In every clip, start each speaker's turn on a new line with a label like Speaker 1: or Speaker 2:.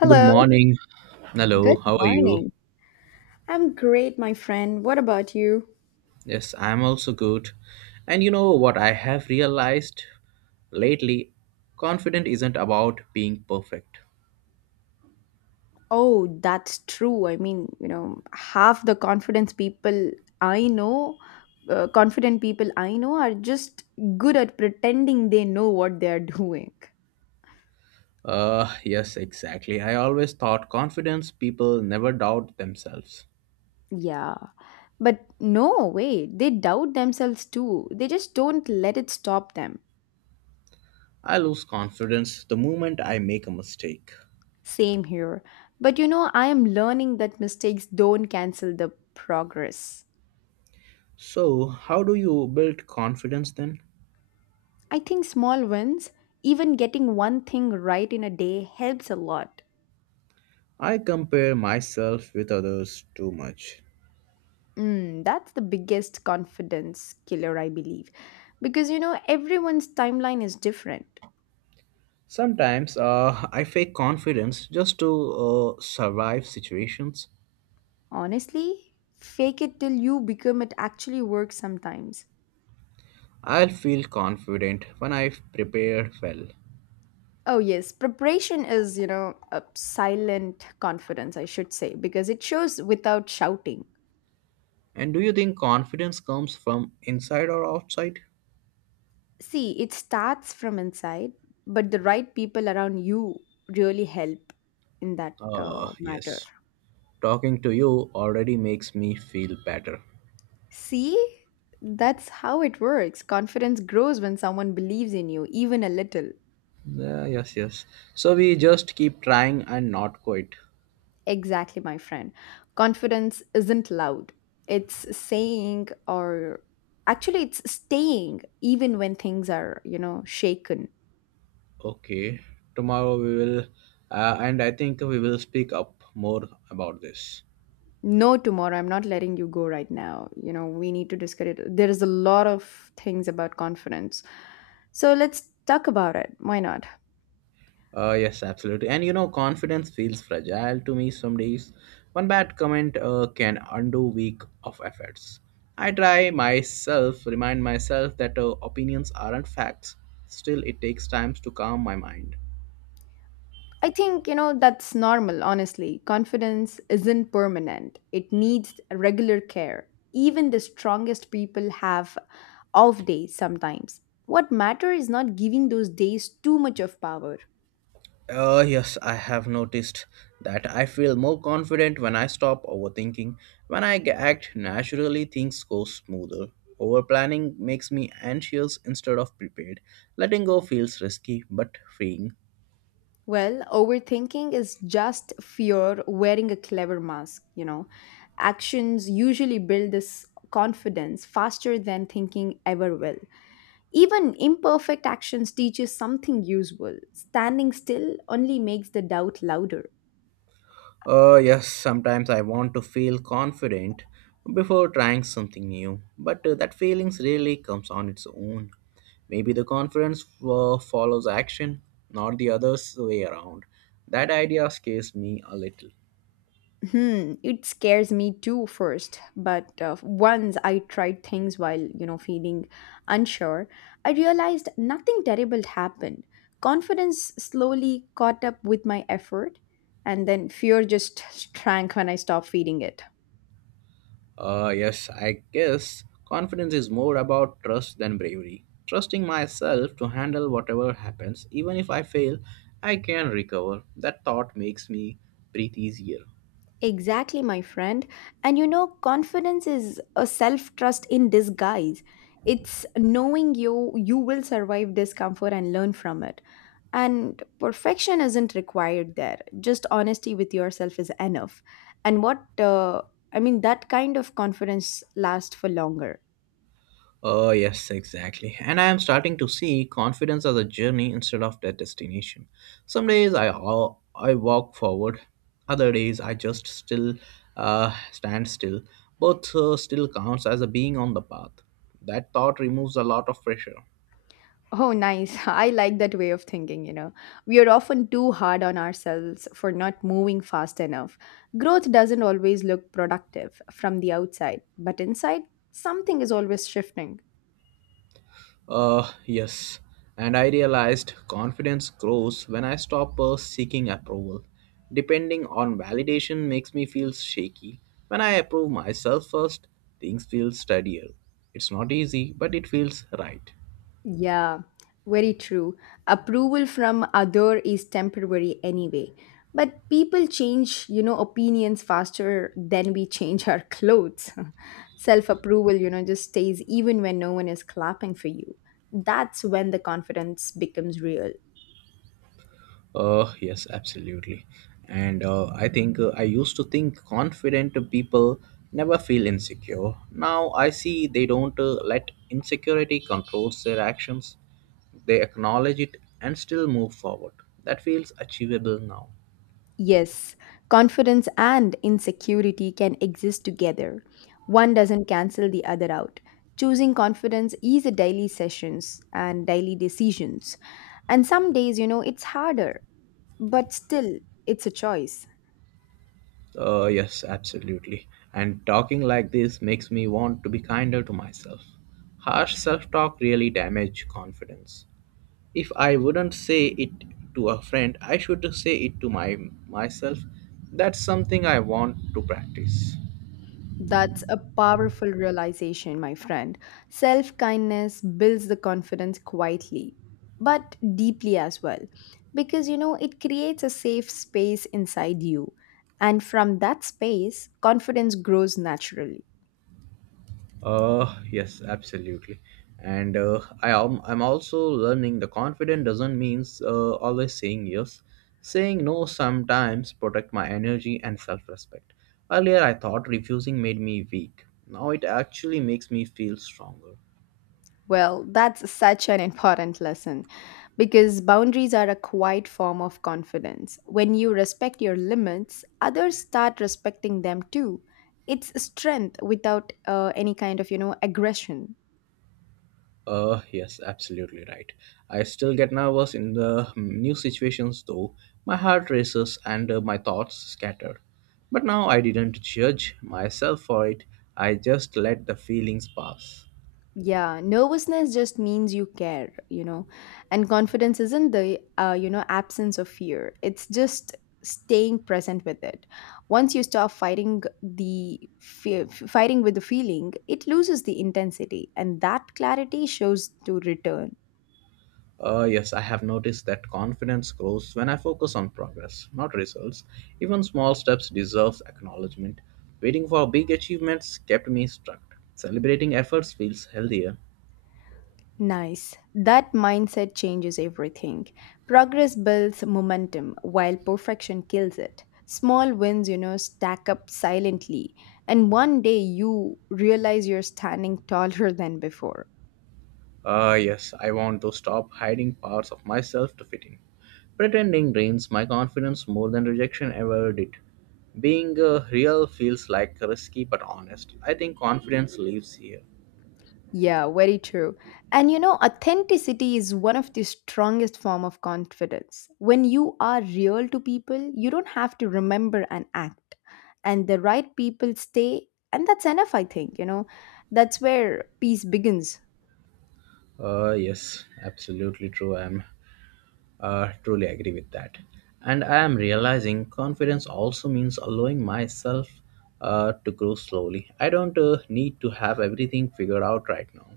Speaker 1: Good morning. Hello,
Speaker 2: good
Speaker 1: how are you?
Speaker 2: morning. I'm great, my friend. What about you?
Speaker 1: Yes, I'm also good. And you know what I have realized lately? Confident isn't about being perfect.
Speaker 2: Oh, that's true. Half the confidence people I know, confident people I know are just good at pretending they know what they are doing.
Speaker 1: Yes, exactly. I always thought confidence people never doubt themselves.
Speaker 2: Yeah. But no, wait, they doubt themselves too. They just don't let it stop them.
Speaker 1: I lose confidence the moment I make a mistake.
Speaker 2: Same here. But I am learning that mistakes don't cancel the progress.
Speaker 1: So, how do you build confidence then?
Speaker 2: I think small wins, even getting one thing right in a day, helps a lot.
Speaker 1: I compare myself with others too much.
Speaker 2: Mm, that's the biggest confidence killer, I believe. Because everyone's timeline is different.
Speaker 1: Sometimes I fake confidence just to survive situations.
Speaker 2: Honestly, fake it till you become it actually works sometimes.
Speaker 1: I'll feel confident when I've prepared well.
Speaker 2: Oh, yes, preparation is, a silent confidence, I should say, because it shows without shouting.
Speaker 1: And do you think confidence comes from inside or outside?
Speaker 2: See, it starts from inside, but the right people around you really help in that matter.
Speaker 1: Yes. Talking to you already makes me feel better.
Speaker 2: See, that's how it works. Confidence grows when someone believes in you, even a little.
Speaker 1: Yeah, yes, yes. So we just keep trying and not quit.
Speaker 2: Exactly, my friend. Confidence isn't loud, it's saying, or actually, it's staying even when things are, shaken.
Speaker 1: Okay. Tomorrow we will, and I think we will speak up more about this.
Speaker 2: No, tomorrow, I'm not letting you go right now. You know, we need to discuss it. There is a lot of things about confidence. So let's talk about it. Why not?
Speaker 1: Yes, absolutely. And you know, confidence feels fragile to me some days. One bad comment can undo week of efforts. I try myself, remind myself that opinions aren't facts. Still, it takes time to calm my mind.
Speaker 2: I think, that's normal, honestly. Confidence isn't permanent, it needs regular care. Even the strongest people have off days sometimes. What matters is not giving those days too much of power.
Speaker 1: Yes, I have noticed that I feel more confident when I stop overthinking. When I act naturally, things go smoother. Overplanning makes me anxious instead of prepared. Letting go feels risky but freeing.
Speaker 2: Well, overthinking is just fear wearing a clever mask, you know. Actions usually build this confidence faster than thinking ever will. Even imperfect actions teach us something useful. Standing still only makes the doubt louder.
Speaker 1: Yes, sometimes I want to feel confident before trying something new, but that feelings really comes on its own. Maybe the confidence follows action, not the other way around. That idea scares me a little.
Speaker 2: Hmm, it scares me too first, but once I tried things while, feeling unsure, I realized nothing terrible happened. Confidence slowly caught up with my effort, and then fear just shrank when I stopped feeding it.
Speaker 1: Yes, I guess confidence is more about trust than bravery. Trusting myself to handle whatever happens, even if I fail, I can recover. That thought makes me breathe easier.
Speaker 2: Exactly, my friend. And you know, confidence is a self trust in disguise. It's knowing you will survive discomfort and learn from it. And perfection isn't required there. Just honesty with yourself is enough. And that kind of confidence lasts for longer.
Speaker 1: Oh, yes, exactly. And I am starting to see confidence as a journey instead of the destination. Some days I walk forward, other days I just still stand still. Both still counts as a being on the path. That thought removes a lot of pressure.
Speaker 2: Oh, nice. I like that way of thinking, you know. We are often too hard on ourselves for not moving fast enough. Growth doesn't always look productive from the outside, but inside, something is always shifting.
Speaker 1: Yes. And I realized confidence grows when I stop seeking approval. Depending on validation makes me feel shaky. When I approve myself first, things feel steadier. It's not easy, but it feels right.
Speaker 2: Yeah, very true. Approval from other is temporary anyway. But people change, opinions faster than we change our clothes. Self-approval, just stays even when no one is clapping for you. That's when the confidence becomes real.
Speaker 1: Yes, absolutely. And I think I used to think confident people never feel insecure. Now I see they don't let insecurity controls their actions. They acknowledge it and still move forward. That feels achievable now.
Speaker 2: Yes, confidence and insecurity can exist together. One doesn't cancel the other out. Choosing confidence is a daily sessions and daily decisions. And some days, it's harder, but still it's a choice.
Speaker 1: Yes, absolutely. And talking like this makes me want to be kinder to myself. Harsh self talk really damages confidence. If I wouldn't say it to a friend, I should say it to my myself. That's something I want to practice.
Speaker 2: That's a powerful realization, my friend. Self kindness builds the confidence quietly, but deeply as well, because it creates a safe space inside you. And from that space, confidence grows naturally.
Speaker 1: Yes, absolutely. And I'm also learning the confident doesn't means always saying yes. Saying no sometimes protect my energy and self-respect. Earlier I thought refusing made me weak. Now it actually makes me feel stronger.
Speaker 2: Well, that's such an important lesson because boundaries are a quiet form of confidence. When you respect your limits, others start respecting them too. It's strength without any kind of, aggression.
Speaker 1: Yes, absolutely right. I still get nervous in the new situations though. My heart races and my thoughts scatter. But now I didn't judge myself for it. I just let the feelings pass.
Speaker 2: Yeah, nervousness just means you care, you know. And confidence isn't the absence of fear. It's just staying present with it. Once you stop fighting the fear, fighting with the feeling, it loses the intensity, and that clarity shows to return.
Speaker 1: Yes, I have noticed that confidence grows when I focus on progress, not results. Even small steps deserve acknowledgement. Waiting for big achievements kept me stuck. Celebrating efforts feels healthier.
Speaker 2: Nice. That mindset changes everything. Progress builds momentum while perfection kills it. Small wins, stack up silently. And one day you realize you're standing taller than before.
Speaker 1: Ah, yes, I want to stop hiding parts of myself to fit in. Pretending drains my confidence more than rejection ever did. Being real feels like risky but honest. I think confidence lives here.
Speaker 2: Yeah, very true. And you know, authenticity is one of the strongest form of confidence. When you are real to people, you don't have to remember and act. And the right people stay, and that's enough, I think, you know. That's where peace begins.
Speaker 1: Ah, yes, absolutely true. I am, truly agree with that. And I am realizing confidence also means allowing myself to grow slowly. I don't need to have everything figured out right now.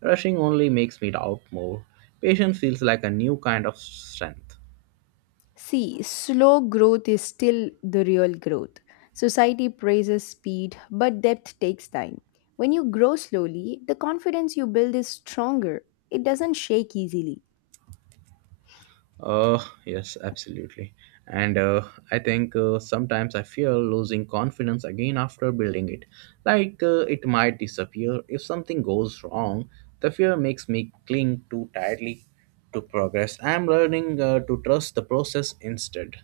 Speaker 1: Rushing only makes me doubt more. Patience feels like a new kind of strength.
Speaker 2: See, slow growth is still the real growth. Society praises speed, but depth takes time. When you grow slowly, the confidence you build is stronger. It doesn't shake easily.
Speaker 1: Uh, yes, absolutely. And I think sometimes I fear losing confidence again after building it. Like it might disappear if something goes wrong. The fear makes me cling too tightly to progress. I'm learning to trust the process instead.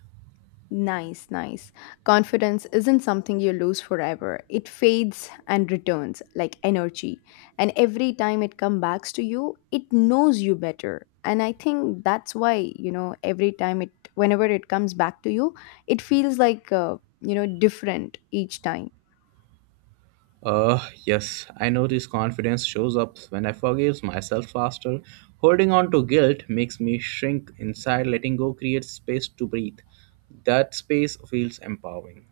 Speaker 2: Nice, nice. Confidence isn't something you lose forever. It fades and returns like energy. And every time it comes back to you, it knows you better. And I think that's why, every time it, whenever it comes back to you, it feels like, different each time.
Speaker 1: Uh, yes, I notice confidence shows up when I forgive myself faster. Holding on to guilt makes me shrink inside. Letting go creates space to breathe. That space feels empowering.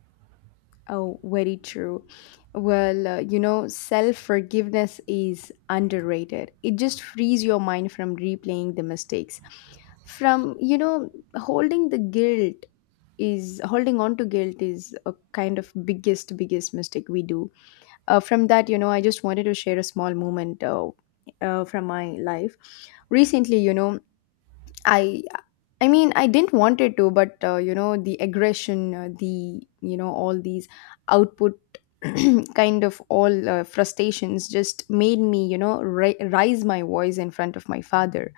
Speaker 2: Oh, very true. Well, self forgiveness is underrated. It just frees your mind from replaying the mistakes. From, holding the guilt holding on to guilt is a kind of biggest, biggest mistake we do. From that, I just wanted to share a small moment from my life. Recently, I I didn't want it to, but the aggression, the all these output kind of all frustrations just made me, rise my voice in front of my father.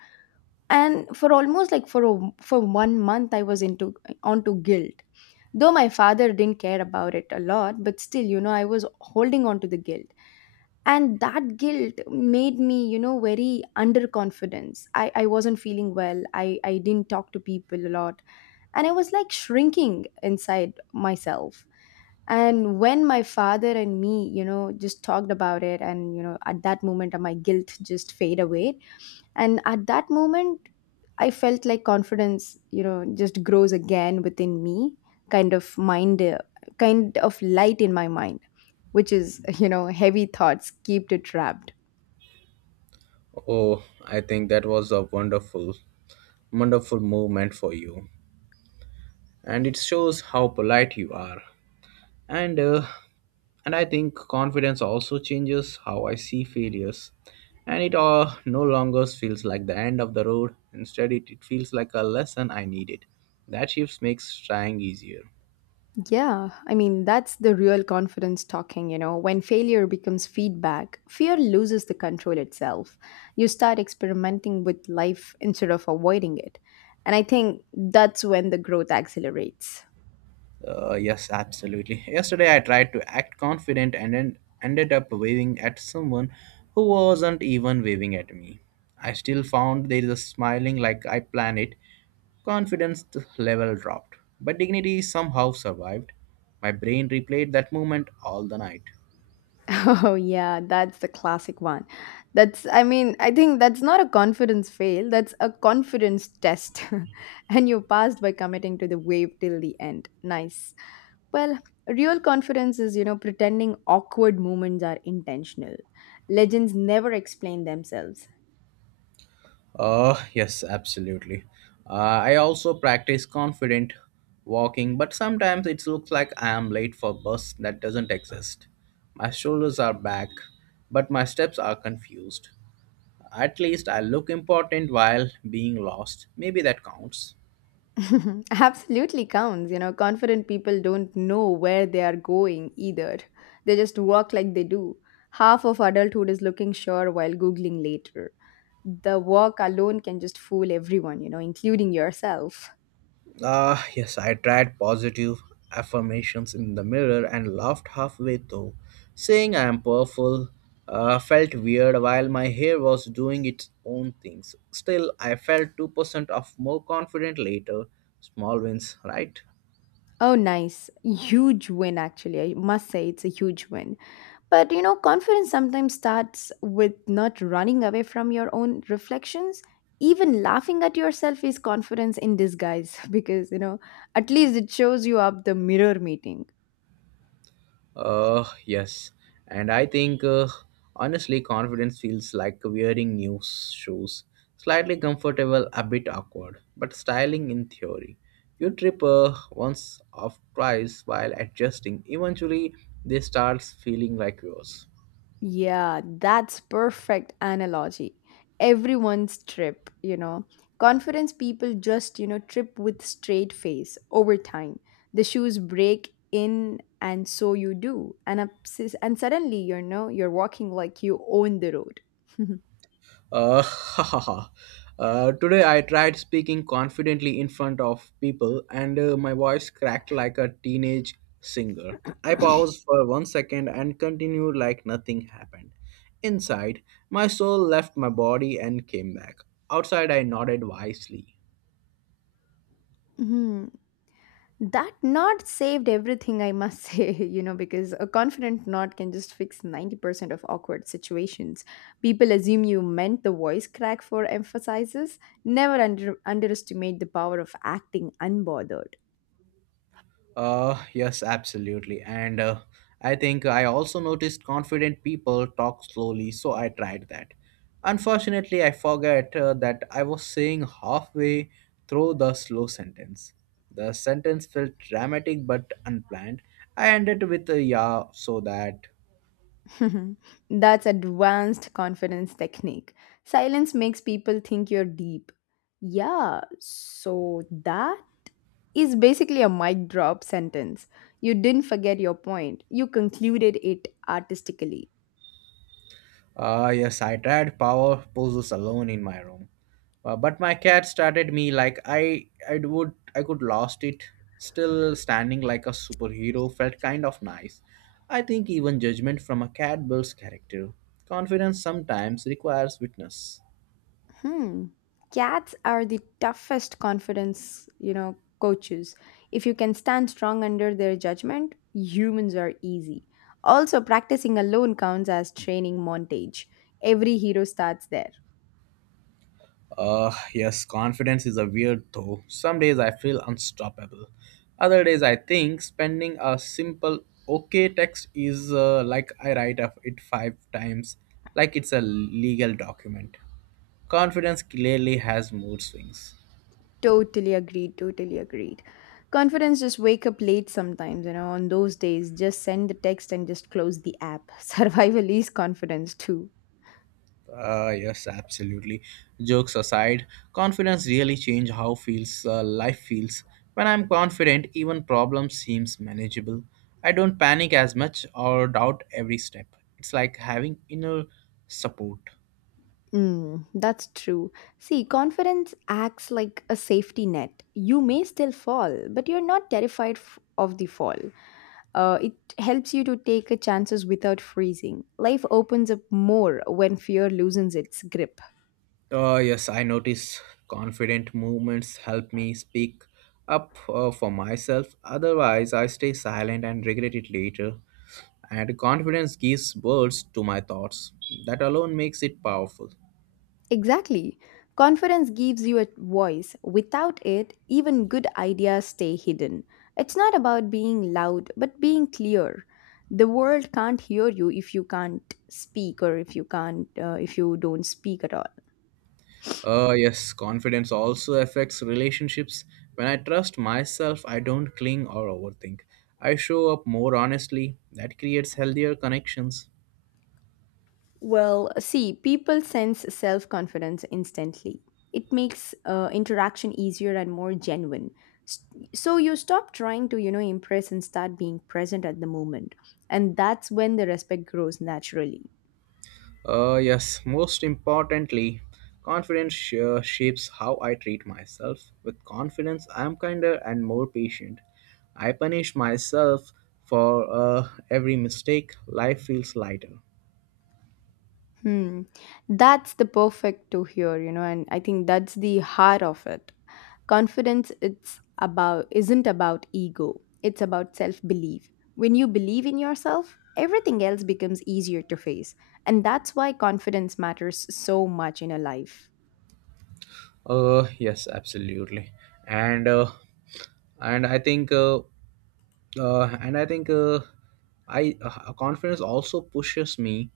Speaker 2: And for almost for 1 month, I was into onto guilt. Though my father didn't care about it a lot, but still, I was holding on to the guilt, and that guilt made me, very underconfidence. I wasn't feeling well. I didn't talk to people a lot, and I was like shrinking inside myself. And when my father and me, just talked about it, and at that moment, my guilt just fade away. And at that moment, I felt like confidence, just grows again within me, kind of mind, kind of light in my mind, which is, heavy thoughts keep it trapped.
Speaker 1: Oh, I think that was a wonderful, wonderful moment for you, and it shows how polite you are. And uh, and I think confidence also changes how I see failures, and it no longer feels like the end of the road. Instead, it feels like a lesson I needed. That shift makes trying easier.
Speaker 2: Yeah, I mean, that's the real confidence talking, you know. When failure becomes feedback, fear loses the control itself. You start experimenting with life instead of avoiding it. And I think that's when the growth accelerates.
Speaker 1: Yes, absolutely. Yesterday, I tried to act confident and then ended up waving at someone who wasn't even waving at me. I still found there is a smiling like I planned it. Confidence level dropped, but dignity somehow survived. My brain replayed that moment all the night.
Speaker 2: Oh yeah, that's the classic one. That's I think that's not a confidence fail, that's a confidence test. And you passed by committing to the wave till the end. Nice. Well, real confidence is, pretending awkward moments are intentional. Legends never explain themselves.
Speaker 1: Yes, absolutely. I also practice confident walking, but sometimes it looks like I am late for bus that doesn't exist. My shoulders are back, but my steps are confused. At least I look important while being lost. Maybe that counts.
Speaker 2: Absolutely counts. You know, confident people don't know where they are going either. They just work like they do. Half of adulthood is looking sure while Googling later. The work alone can just fool everyone, including yourself.
Speaker 1: Ah, yes, I tried positive affirmations in the mirror and laughed halfway through. Saying I am powerful felt weird while my hair was doing its own things. Still, I felt 2% of more confident later. Small wins, right?
Speaker 2: Oh, nice. Huge win, actually. I must say it's a huge win. But you know, confidence sometimes starts with not running away from your own reflections. Even laughing at yourself is confidence in disguise because at least it shows you up the mirror meeting.
Speaker 1: Yes. And I think, honestly, confidence feels like wearing new shoes. Slightly comfortable, a bit awkward, but styling in theory. You trip once or twice while adjusting. Eventually, they start feeling like yours.
Speaker 2: Yeah, that's perfect analogy. Everyone's trip, you know. Confidence people just, trip with straight face over time. The shoes break in and so you do. And suddenly, you're walking like you own the road.
Speaker 1: Ha ha ha. Today I tried speaking confidently in front of people and my voice cracked like a teenage singer. I paused for 1 second and continued like nothing happened. Inside, my soul left my body and came back. Outside, I nodded wisely.
Speaker 2: Mhm. That knot saved everything, I must say, because a confident knot can just fix 90% of awkward situations. People assume you meant the voice crack for emphasizes. Never underestimate the power of acting unbothered.
Speaker 1: Yes, absolutely. And I think I also noticed confident people talk slowly, so I tried that. Unfortunately, I forget that I was saying halfway through the slow sentence. The sentence felt dramatic but unplanned. I ended with a yeah, so that.
Speaker 2: That's advanced confidence technique. Silence makes people think you're deep. Yeah, so that is basically a mic drop sentence. You didn't forget your point, you concluded it artistically.
Speaker 1: Ah, yes, I tried power poses alone in my room. But my cat started me like I could lost it. Still standing like a superhero felt kind of nice. I think even judgment from a cat builds character. Confidence sometimes requires witness.
Speaker 2: Hmm. Cats are the toughest confidence, coaches. If you can stand strong under their judgment, humans are easy. Also, practicing alone counts as training montage. Every hero starts there.
Speaker 1: Yes, confidence is a weird though. Some days I feel unstoppable. Other days I think spending a simple okay text is like I write up it five times like it's a legal document. Confidence clearly has mood swings.
Speaker 2: Totally agreed, totally agreed. Confidence just wake up late sometimes, on those days, just send the text and just close the app. Survival is confidence too.
Speaker 1: Yes, absolutely. Jokes aside, confidence really change how feels life feels. When I'm confident, even problem seems manageable. I don't panic as much or doubt every step. It's like having inner support.
Speaker 2: Mm, that's true. See, confidence acts like a safety net. You may still fall, but you're not terrified of the fall. It helps you to take a chances without freezing. Life opens up more when fear loosens its grip.
Speaker 1: Yes, I notice confident movements help me speak up for myself. Otherwise, I stay silent and regret it later. And confidence gives words to my thoughts. That alone makes it powerful.
Speaker 2: Exactly. Confidence gives you a voice. Without it, even good ideas stay hidden. It's not about being loud, but being clear. The world can't hear you if you can't speak, or if you can't if you don't speak at all.
Speaker 1: Yes, confidence also affects relationships. When I trust myself, I don't cling or overthink. I show up more honestly. That creates healthier connections.
Speaker 2: Well, see, people sense self-confidence instantly. It makes interaction easier and more genuine. S- So you stop trying to, impress and start being present at the moment. And that's when the respect grows naturally.
Speaker 1: Yes, most importantly, confidence shapes how I treat myself. With confidence, I am kinder and more patient. I punish myself for every mistake. Life feels lighter.
Speaker 2: Hmm. That's the perfect to hear, and I think that's the heart of it. Confidence it's about isn't about ego. It's about self-belief. When you believe in yourself, everything else becomes easier to face. And that's why confidence matters so much in a life.
Speaker 1: Yes, absolutely. And uh, and I think. And I think I confidence also pushes me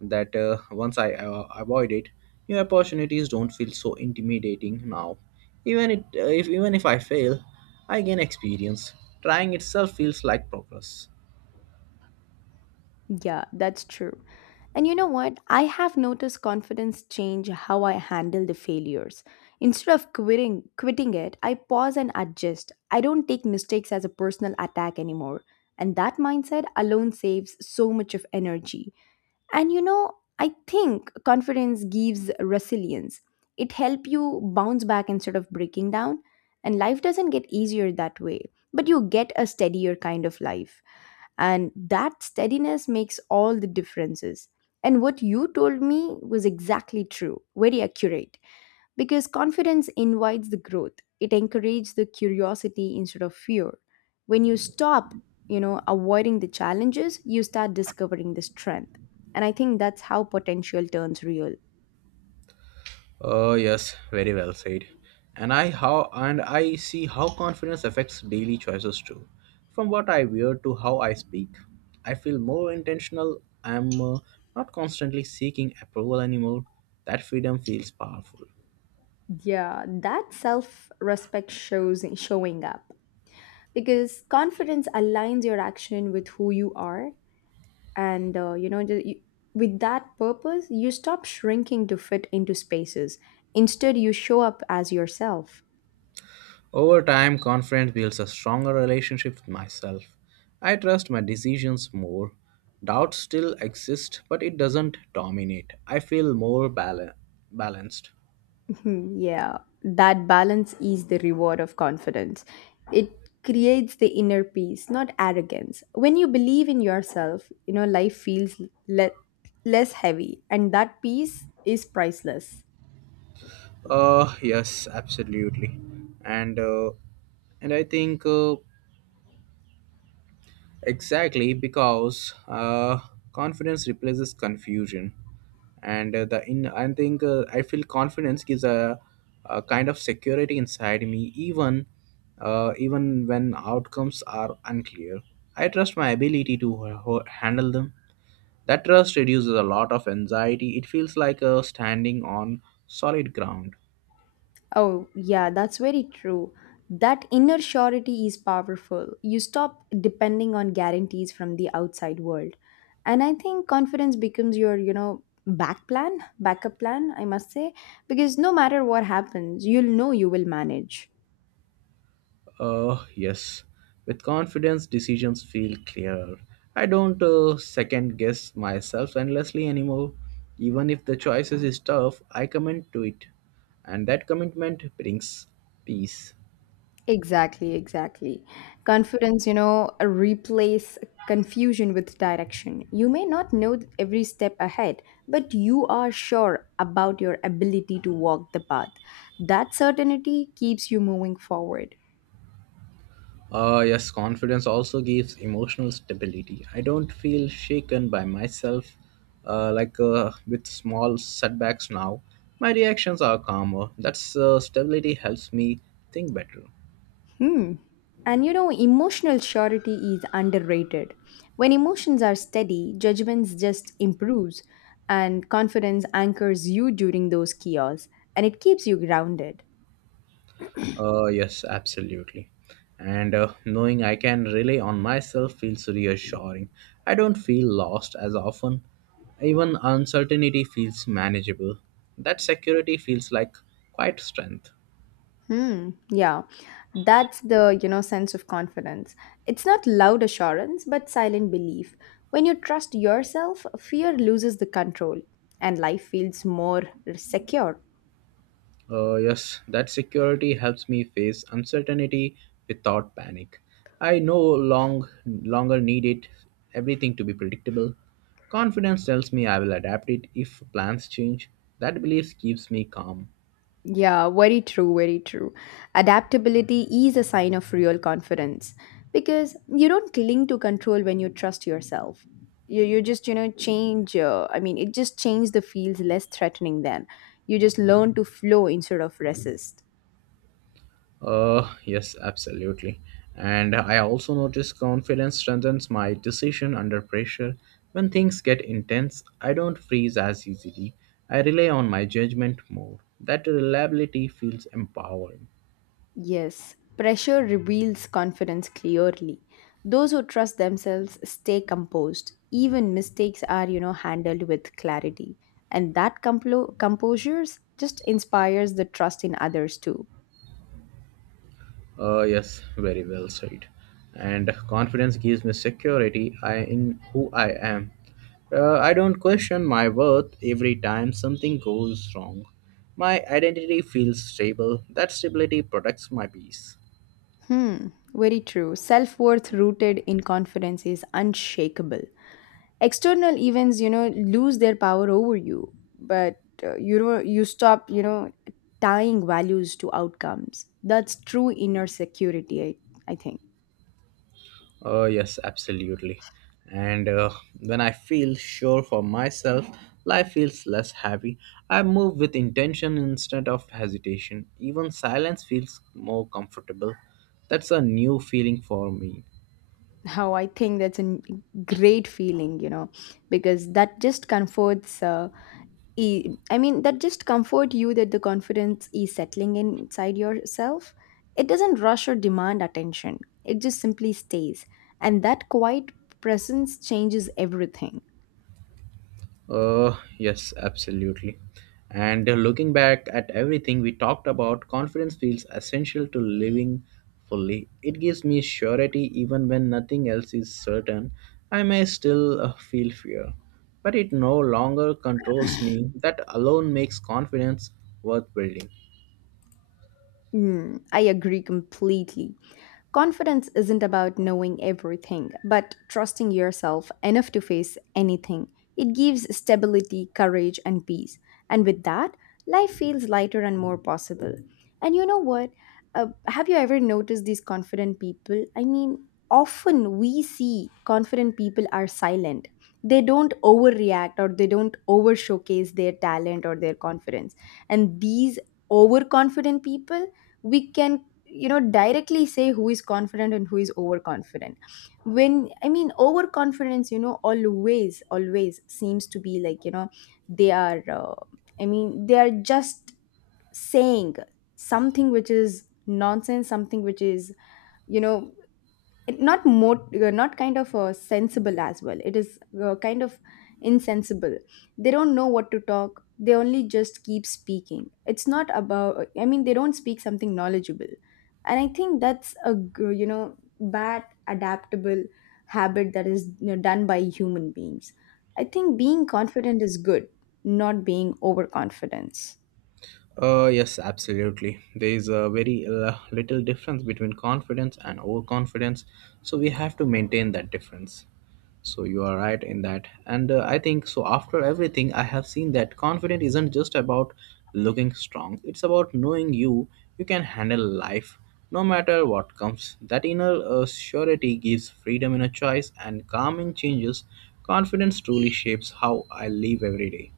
Speaker 1: that once I avoid it. New opportunities don't feel so intimidating now. Even it if even if I fail, I gain experience. Trying itself feels like progress.
Speaker 2: Yeah, that's true. And you know what? I have noticed confidence change how I handle the failures. Instead of quitting it, I pause and adjust. I don't take mistakes as a personal attack anymore. And that mindset alone saves so much of energy. And you know, I think confidence gives resilience. It helps you bounce back instead of breaking down. And life doesn't get easier that way, but you get a steadier kind of life, and that steadiness makes all the differences. And what you told me was exactly true, very accurate, because confidence invites the growth. It encourages the curiosity instead of fear. When you stop, you know, avoiding the challenges, you start discovering the strength. And I think that's how potential turns real.
Speaker 1: Oh yes, very well said. And I see how confidence affects daily choices too. From what I wear to how I speak, I feel more intentional. I'm not constantly seeking approval anymore. That freedom feels powerful.
Speaker 2: Yeah, that self respect shows in showing up, because confidence aligns your action with who you are. And you know you, with that purpose you stop shrinking to fit into spaces. Instead you show up as yourself.
Speaker 1: Over time, confidence builds a stronger relationship with myself. I trust my decisions more. Doubt still exists, but it doesn't dominate. I feel more balanced.
Speaker 2: Yeah, that balance is the reward of confidence. It creates the inner peace, not arrogance. When you believe in yourself, you know, life feels le- less heavy, and that peace is priceless.
Speaker 1: Yes, absolutely, and uh, and I think exactly because confidence replaces confusion, and the in I think I feel confidence gives a kind of security inside me, even even when outcomes are unclear. I trust my ability to handle them. That trust reduces a lot of anxiety. It feels like standing on solid ground.
Speaker 2: Oh, yeah, that's very true. That inner surety is powerful. You stop depending on guarantees from the outside world. And I think confidence becomes your, you know, back plan, backup plan, I must say, because no matter what happens, you'll know you will manage.
Speaker 1: Yes. With confidence, decisions feel clearer. I don't second guess myself endlessly anymore. Even if the choices is tough, I commit to it, and that commitment brings peace.
Speaker 2: Exactly, exactly. Confidence, you know, replace confusion with direction. You may not know every step ahead, but you are sure about your ability to walk the path. That certainty keeps you moving forward.
Speaker 1: Yes, confidence also gives emotional stability. I don't feel shaken by myself. Like, with small setbacks now, my reactions are calmer. That's stability helps me think better.
Speaker 2: Hmm. And you know, emotional surety is underrated. When emotions are steady, judgments just improves, and confidence anchors you during those chaos, and it keeps you grounded.
Speaker 1: Yes, absolutely. And knowing I can rely on myself feels reassuring. I don't feel lost as often. Even uncertainty feels manageable. That security feels like quite strength.
Speaker 2: Hmm, yeah. That's the, you know, sense of confidence. It's not loud assurance, but silent belief. When you trust yourself, fear loses the control and life feels more secure.
Speaker 1: Yes, that security helps me face uncertainty without panic. I no longer need it everything to be predictable. Confidence tells me I will adapt it if plans change. That belief keeps me calm.
Speaker 2: Yeah, very true, very true. Adaptability is a sign of real confidence, because you don't cling to control when you trust yourself. You just, you know, change. I mean, it just changes the feels less threatening then. You just learn to flow instead of resist.
Speaker 1: Yes, absolutely. And I also notice confidence strengthens my decision under pressure. When things get intense, I don't freeze as easily. I rely on my judgment more. That reliability feels empowering.
Speaker 2: Yes, pressure reveals confidence clearly. Those who trust themselves stay composed. Even mistakes are, you know, handled with clarity. And that composure just inspires the trust in others too.
Speaker 1: Yes, very well said. And confidence gives me security I in who I am. I don't question my worth every time something goes wrong. My identity feels stable. That stability protects my peace.
Speaker 2: Hmm, very true. Self worth rooted in confidence is unshakable. External events, you know, lose their power over you, but you know, you stop, you know, tying values to outcomes. That's true inner security, I think.
Speaker 1: Oh, yes, absolutely. And when I feel sure for myself, life feels less heavy. I move with intention instead of hesitation. Even silence feels more comfortable. That's a new feeling for me.
Speaker 2: How I think that's a great feeling, you know, because that just comforts. I mean, that just comfort you that the confidence is settling inside yourself. It doesn't rush or demand attention. It just simply stays, and that quiet presence changes everything.
Speaker 1: Yes, absolutely. And looking back at everything we talked about, confidence feels essential to living fully. It gives me surety even when nothing else is certain. I may still feel fear, but it no longer controls me. That alone makes confidence worth building.
Speaker 2: Mm, I agree completely. Confidence isn't about knowing everything, but trusting yourself enough to face anything. It gives stability, courage, and peace. And with that, life feels lighter and more possible. And you know what? Have you ever noticed these confident people? I mean, often we see confident people are silent. They don't overreact or they don't over showcase their talent or their confidence. And these overconfident people, we can, you know, directly say who is confident and who is overconfident. When I mean overconfidence, you know, always seems to be like, you know, they are I mean, they are just saying something which is nonsense, something which is, you know, not more, not kind of sensible as well. It is kind of insensible. They don't know what to talk. They only just keep speaking. It's not about, I mean, they don't speak something knowledgeable. And I think that's a you know, bad adaptable habit, that is, you know, done by human beings. I think being confident is good, not being overconfidence.
Speaker 1: Yes, absolutely. There is a very little difference between confidence and overconfidence, so we have to maintain that difference. So you are right in that, and I think so. After everything, I have seen that confidence isn't just about looking strong; it's about knowing you. You can handle life, no matter what comes. That inner surety gives freedom in a choice and calm in changes. Confidence truly shapes how I live every day.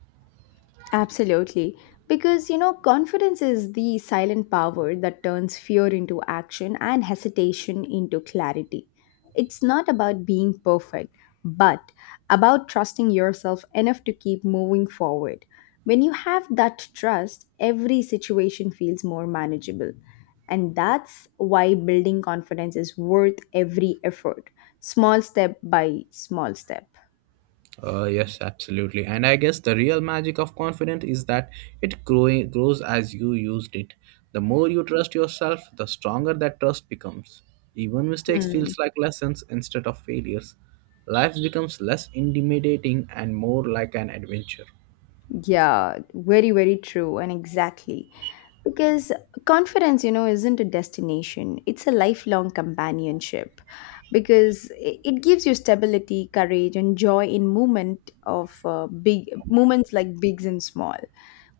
Speaker 2: Absolutely. Because, you know, confidence is the silent power that turns fear into action and hesitation into clarity. It's not about being perfect, but about trusting yourself enough to keep moving forward. When you have that trust, every situation feels more manageable. And that's why building confidence is worth every effort, small step by small step.
Speaker 1: Yes, absolutely. And I guess the real magic of confidence is that it growing grows as you used it. The more you trust yourself, the stronger that trust becomes. Even mistakes
Speaker 2: Hmm.
Speaker 1: feels like lessons instead of failures. Life becomes less intimidating and more like an adventure.
Speaker 2: Yeah, very, very true, and exactly. Because confidence, you know, isn't a destination, it's a lifelong companionship. Because it gives you stability, courage, and joy in movement of big moments like bigs and small.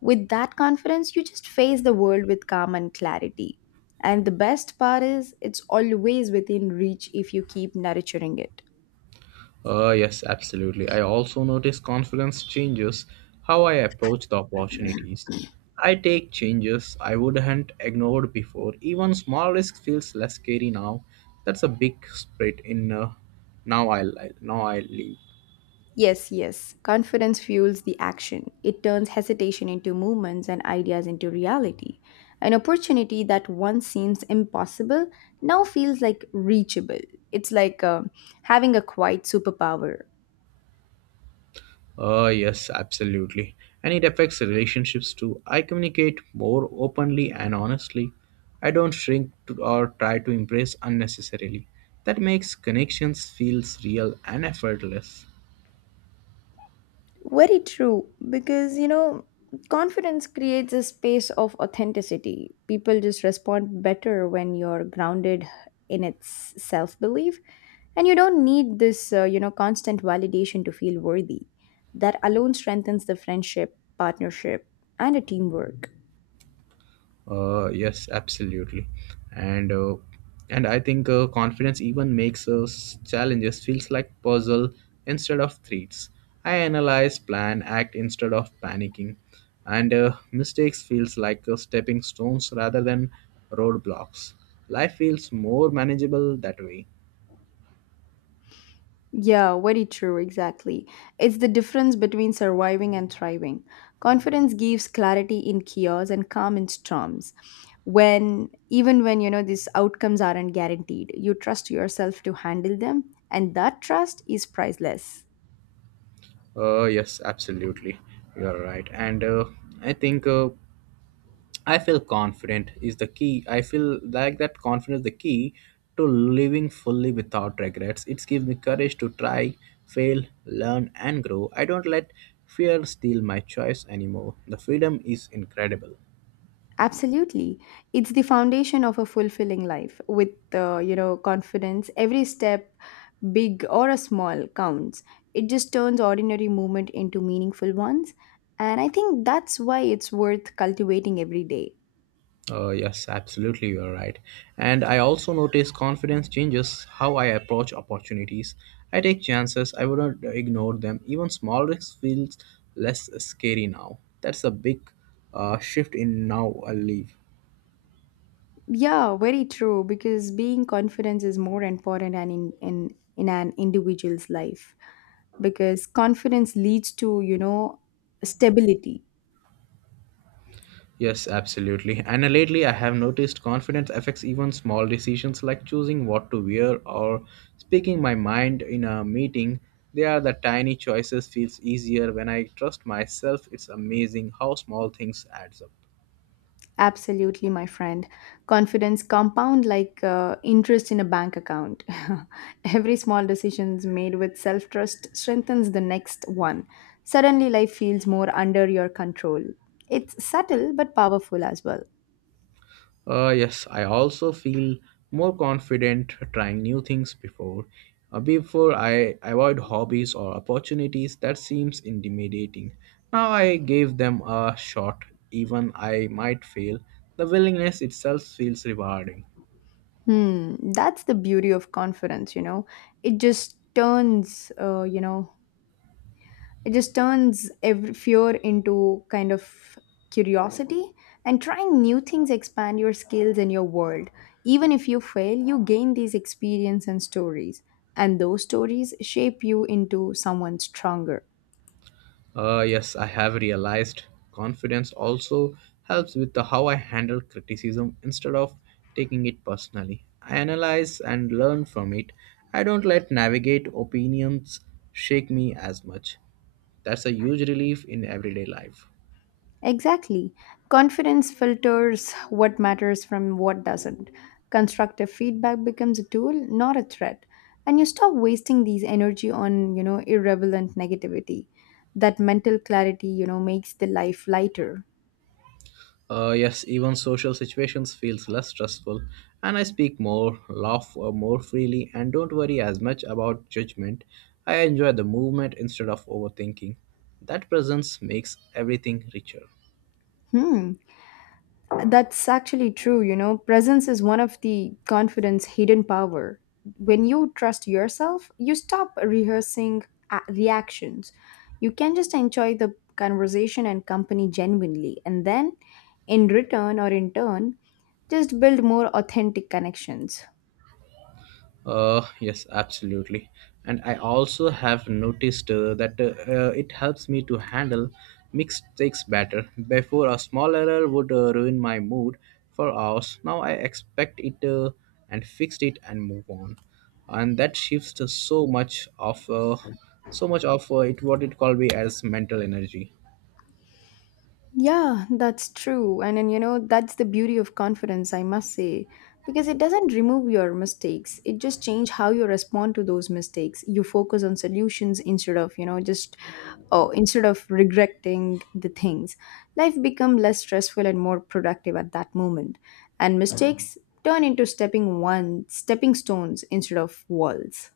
Speaker 2: With that confidence, you just face the world with calm and clarity. And the best part is, it's always within reach if you keep nurturing it.
Speaker 1: Yes, absolutely. I also notice confidence changes how I approach the opportunities. I take changes I wouldn't ignored before. Even small risk feels less scary now. That's a big spread in now I leave.
Speaker 2: Yes, yes. Confidence fuels the action. It turns hesitation into movements and ideas into reality. An opportunity that once seems impossible now feels like reachable. It's like having a quiet superpower.
Speaker 1: Yes, absolutely. And it affects relationships too. I communicate more openly and honestly. I don't shrink to or try to impress unnecessarily. That makes connections feels real and effortless.
Speaker 2: Very true, because you know, confidence creates a space of authenticity. People just respond better when you're grounded in its self belief, and you don't need this, you know, constant validation to feel worthy. That alone strengthens the friendship, partnership, and a teamwork.
Speaker 1: Yes, absolutely, and uh, and I think confidence even makes us challenges feels like puzzle instead of threats. I analyze, plan, act instead of panicking, and mistakes feels like stepping stones rather than roadblocks. Life feels more manageable that way.
Speaker 2: Yeah, very true, exactly. It's the difference between surviving and thriving. Confidence gives clarity in chaos and calm in storms. When Even when you know these outcomes aren't guaranteed, you trust yourself to handle them, and that trust is priceless.
Speaker 1: Yes, absolutely, you are right, and I think. I feel confident is the key. I feel like that confidence is the key to living fully without regrets. It gives me courage to try, fail, learn, and grow. I don't let fear steal my choice anymore. The freedom is incredible.
Speaker 2: Absolutely. It's the foundation of a fulfilling life. With you know, confidence, every step, big or a small, counts. It just turns ordinary movement into meaningful ones. And I think that's why it's worth cultivating every day.
Speaker 1: Yes, absolutely, you are right. And I also notice confidence changes how I approach opportunities. I take chances, I would not ignore them. Even small risks feels less scary now. That's a big shift in now I live.
Speaker 2: Yeah, very true, because being confident is more important and in an individual's life. Because confidence leads to, you know, stability.
Speaker 1: Yes, absolutely. And lately, I have noticed confidence affects even small decisions like choosing what to wear or speaking my mind in a meeting. They are the tiny choices feels easier when I trust myself. It's amazing how small things adds up.
Speaker 2: Absolutely, my friend. Confidence compound like interest in a bank account. Every small decisions made with self-trust strengthens the next one. Suddenly, life feels more under your control. It's subtle but powerful as well.
Speaker 1: Yes, I also feel more confident trying new things before. Before I avoid hobbies or opportunities that seems intimidating. Now I gave them a shot, even I might fail. The willingness itself feels rewarding.
Speaker 2: Hmm, that's the beauty of confidence. You know, it just turns. Uh, you know, It just turns every fear into kind of curiosity, and trying new things expand your skills and your world. Even if you fail, you gain these experience and stories, and those stories shape you into someone stronger.
Speaker 1: Yes, I have realized confidence also helps with the how I handle criticism instead of taking it personally. I analyze and learn from it. I don't let navigate opinions shake me as much. That's a huge relief in everyday life.
Speaker 2: Exactly. Confidence filters what matters from what doesn't. Constructive feedback becomes a tool, not a threat. And you stop wasting these energy on, you know, irrelevant negativity. That mental clarity, you know, makes the life lighter.
Speaker 1: Yes, even social situations feels less stressful, and I speak more, laugh more freely, and don't worry as much about judgment. I enjoy the movement instead of overthinking. That presence makes everything richer.
Speaker 2: Hmm. That's actually true, you know. Presence is one of the confidence hidden power. When you trust yourself, you stop rehearsing reactions. You can just enjoy the conversation and company genuinely, and then in return or in turn just build more authentic connections.
Speaker 1: Yes, absolutely. And I also have noticed that it helps me to handle mixed takes better. Before, a small error would ruin my mood for hours. Now I expect it and fixed it and move on. And that shifts so much of it what it called me as mental energy.
Speaker 2: Yeah, that's true. And then, you know, that's the beauty of confidence, I must say, because it doesn't remove your mistakes. It just change how you respond to those mistakes. You focus on solutions instead of, you know, instead of regretting the things. Life become less stressful and more productive at that moment. And mistakes turn into stepping stones instead of walls.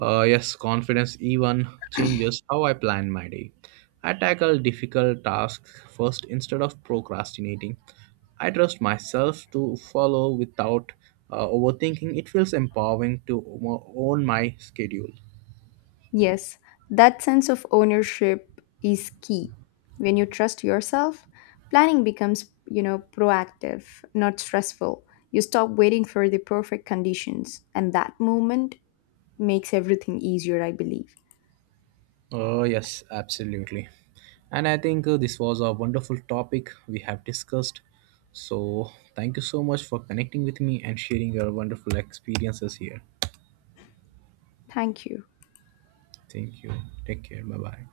Speaker 1: Yes, confidence even changes how I plan my day. I tackle difficult tasks first instead of procrastinating. I trust myself to follow without overthinking. It feels empowering to own my schedule.
Speaker 2: Yes, that sense of ownership is key. When you trust yourself, planning becomes, you know, proactive, not stressful. You stop waiting for the perfect conditions, and that moment makes everything easier, I believe.
Speaker 1: Oh, yes, absolutely. And I think this was a wonderful topic we have discussed. So, thank you so much for connecting with me and sharing your wonderful experiences here.
Speaker 2: Thank you.
Speaker 1: Thank you. Take care. Bye bye.